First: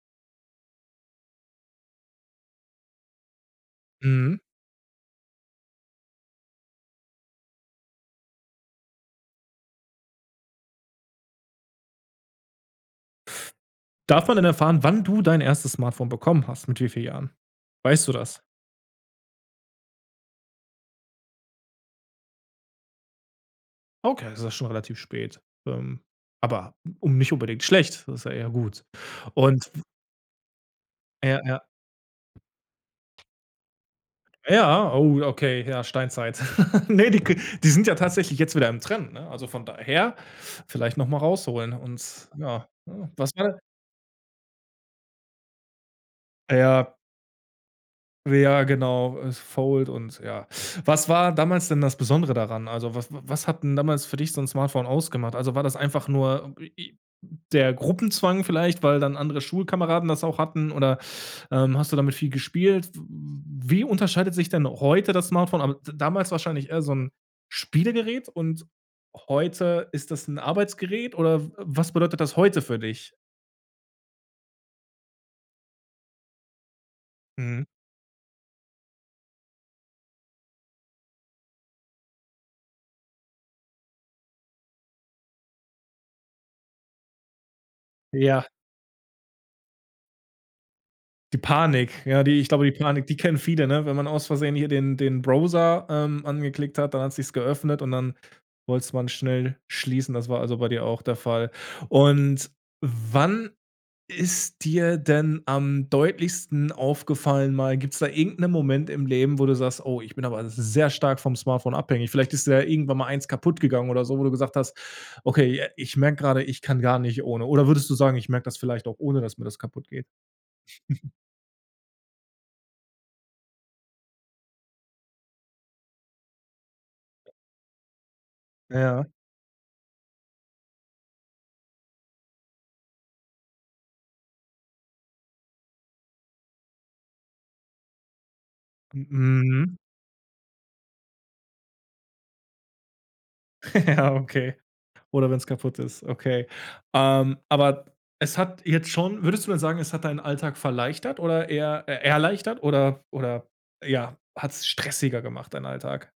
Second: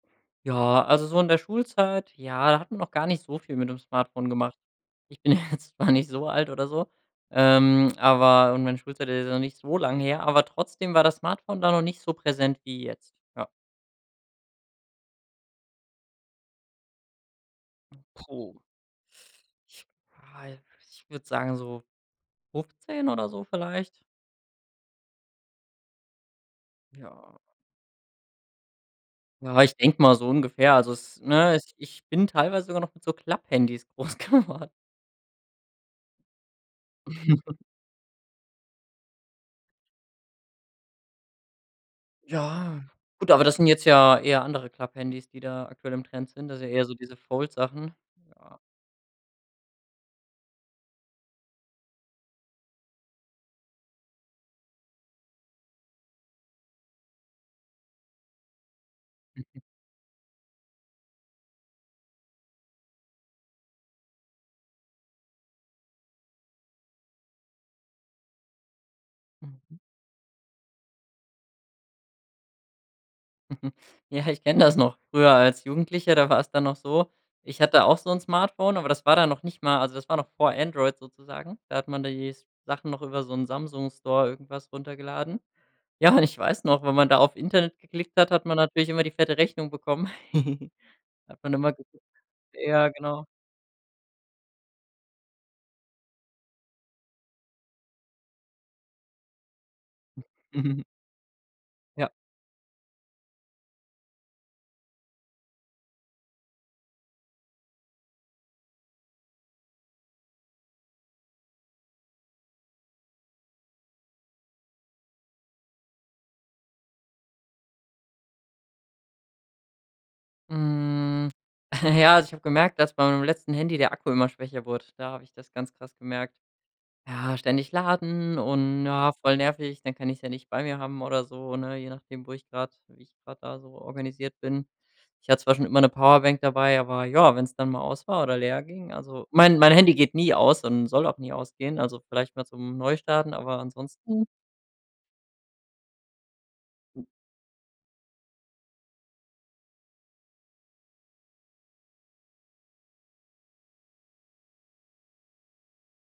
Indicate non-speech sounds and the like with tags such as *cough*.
Ja, also so in der Schulzeit, ja, da hatten wir noch gar nicht so viel mit dem Smartphone Mhm. gemacht. Ich bin ja jetzt noch nicht so alt oder so, ähm, aber und meine Schulzeit ist ja noch nicht so lang her, aber trotzdem war das Smartphone da noch nicht so präsent wie jetzt, ja. Darf man denn erfahren, wann du dein erstes Smartphone bekommen hast, mit wie viel Jahren? Weißt du das? Puh. Ich wa ich würde sagen so 15 oder so vielleicht. Okay, ist ja schon relativ spät, ähm, aber um nicht Ja. unbedingt schlecht. Das ist ja eher gut. Ja, Und ich w denk mal so ungefähr. Also es, Ja, ne, ja. es Ich bin teilweise sogar noch mit so Klapphandys groß geword Ja, oh, okay, ja, Steinzeit. *laughs* Ne, die k *chuckles* die sind ja tatsächlich jetzt wieder im Trend, ne? Also von daher, vielleicht noch mal rausholen, und ja, Ja. ne? Was Gut, aber das war sind jetzt ja eher andere Klapphandys, die da aktuell im Trend sind, da also eher so Ja. diese Fold-Sachen. Ja. Ja genau, es fold und ja. Was war damals denn das Besondere daran? Also, wa was hat denn damals für dich so 'n Smartphone ausgemacht? Also, war das einfach nur d i i der Gruppenzwang vielleicht, weil dann andere Schulkameraden das auch hatten, oder, ähm, hast du damit viel gespielt? W w wie unterscheidet sich denn heute das Smartphone? A aber damals wahrscheinlich eher so 'n Spielegerät und Mhm. heute ist das 'n Arbeitsgerät, oder w was bedeutet das heute für dich? *chuckles* Ja, ich kenne das noch. Früher als Jugendlicher, da war es dann noch so: Ich Mhm. hatte auch so 'n Smartphone, aber das war dann noch nicht mal also das war noch vor Android sozusagen. Da hat man da die Sachen noch über so 'n Samsung-Store irgendwas runtergeladen. Ja, und ich weiß noch, wenn man da auf Internet geklickt hat, Ja. hat man natürlich immer die fette Rechnung bekommen. *giggles* Die Hat man immer ge Panik, ja, die ich glaube, die Ja, Panik, die genau. kennen viele, ne? Wenn man aus Versehen hier den den Browser, ähm, angeklickt hat, dann hat sich's geöffnet, und dann wollte es man schnell schließen. Das war also bei dir *giggles* auch der Fall. Ja. Und wann ist dir denn am deutlichsten aufgefallen mal gibt's da irgend 'nen Moment im Leben, wo du sagst: „Oh, ich bin aber sehr stark vom Smartphone abhängig”? Vielleicht ist dir ja irgendwann mal eines kaputtgegangen oder so, wo du gesagt hast: „Okay, j ich merk grade, ich kann gar nicht ohne”? Oder würdest du sagen: „Ich merk das vielleicht auch ohne, dass mir das kaputtgeht”? *chuckles* Mhm. *giggles* Ja, also ich habe gemerkt, dass bei meinem letzten Handy der Akku immer schwächer wurde. Da habe ich das ganz krass gemerkt. Ja, ständig laden und, Ja. na, voll nervig, dann kann ich's ja nicht nicht bei mir haben oder so, ne? Je nachdem, wo ich grad wie ich grad da so organisiert bin. Ich hatte zwar schon immer 'ne Powerbank dabei, aber ja, wenn es dann mal aus war oder leer ging M Also, mein mein Mhm. Handy geht nie aus und soll auch nie ausgehen, also vielleicht mal zum Neustarten, aber *laughs* Ja, ansonsten okay. Oder wenn's kaputt ist, okay. Ähm, aber es hat jetzt schon würdest du denn sagen, es hat deinen Alltag verleichtert oder eher äh, erleichtert, oder oder ja hat's stressiger gemacht, deinen Alltag?